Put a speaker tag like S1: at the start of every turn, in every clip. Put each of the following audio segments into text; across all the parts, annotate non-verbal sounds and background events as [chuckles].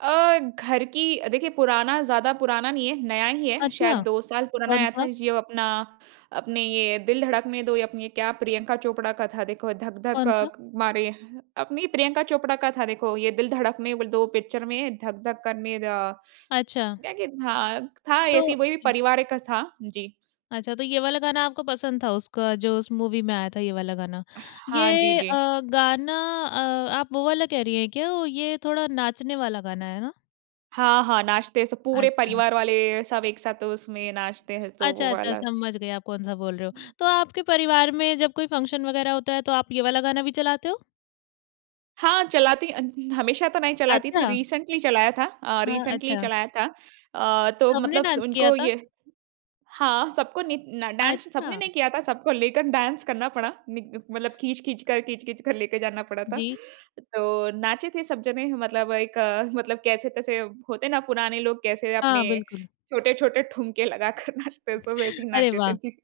S1: अ, घर की अ, देखिए, पुराना ज़्यादा पुराना नहीं है, नया ही है। शायद
S2: अच्छा।
S1: 2 साल पुराना आया
S2: कौन-सा?
S1: था। जी वो अपना, अपने, "ये दिल धड़कने दो" या अपनी ये क्या प्रियंका चोपड़ा का था, देखो “धक-धक अ,
S2: कौन-सा?
S1: मारे” अपनी प्रियंका चोपड़ा का था, देखो। “ये दिल धड़क ने व दो" पिक्चर में, “धक-धक करने द”
S2: अच्छा।
S1: क्या-क्या था? था ऐसे
S2: तो
S1: ही, वही परिवार का था। जी।
S2: अच्छा, तो ये वाला गाना आपको पसंद था उसका, जो उस मूवी में आया था, ये वाला गाना।
S1: हाँ, जी,
S2: ये
S1: जी।
S2: अ, गाना अ, आप वो वाला कह रहीं हैं क्या? ये थोड़ा नाचने वाला गाना है ना?
S1: हाँ, हाँ, नाचते हैं। स पूरे
S2: अच्छा।
S1: परिवार वाले, सब एक साथ, उसमें नाचते हैं, तो वो
S2: अच्छा, अच्छा,
S1: वाला।
S2: समझ गई, आप कौन-सा बोल रहे हो।
S1: हुँ।
S2: तो आपके परिवार में जब कोई फंक्शन वगैरह होता है, तो आप ये वाला गाना भी चलाते हो?
S1: हाँ, चलाती अन् हमेशा तो नहीं चलाती थी।
S2: अच्छा।
S1: रिसेंट्ली चलाया था अ,
S2: हाँ,
S1: रिसेंट्ली
S2: अच्छा।
S1: चलाया था। अ, तो
S2: सबने
S1: मतलब स
S2: डान्स किया
S1: उनको
S2: था?
S1: ये हाँ, सबको नि न डान्स सबने
S2: अच्छा।
S1: नहीं किया था। सबको लेकर डाँस करना पड़ा। निग मतलब खींच-खींच कर, खींच-खींच कर लेके जाना पड़ा था।
S2: जी।
S1: तो नाचे थे सब जने, मतलब एक अ, मतलब कैसे-तैसे होते हैं ना, पुराने लोग कैसे
S2: हाँ,
S1: अपने
S2: बिल्कुल।
S1: छोटे-छोटे ठुमके लगाकर नाचते हैं, सब वैसे ही
S2: [chuckles] अरे
S1: नाचे थे।
S2: वाह!
S1: जी।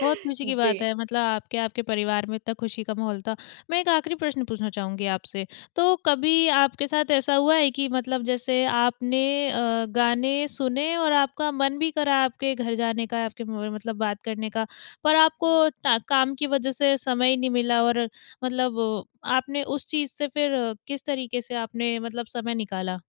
S2: बहुत खुशी की बात
S1: जी।
S2: है। मतलब आपके, आपके परिवार में इतना खुशी का माहौल था। मैं एक आखिरी प्रश्न पूछना चाहूँगी आपसे। तो कभी आपके साथ ऐसा हुआ है कि मतलब जैसे आपने अ, गाने सुने और आपका मन भी करा आपके घर जाने का, आपके म म मतलब बात करने का पर आपको टा काम की वजह से समय ही नहीं मिला और मतलब आपने उस चीज़ से फिर, किस तरीके से आपने मतलब समय निकाला?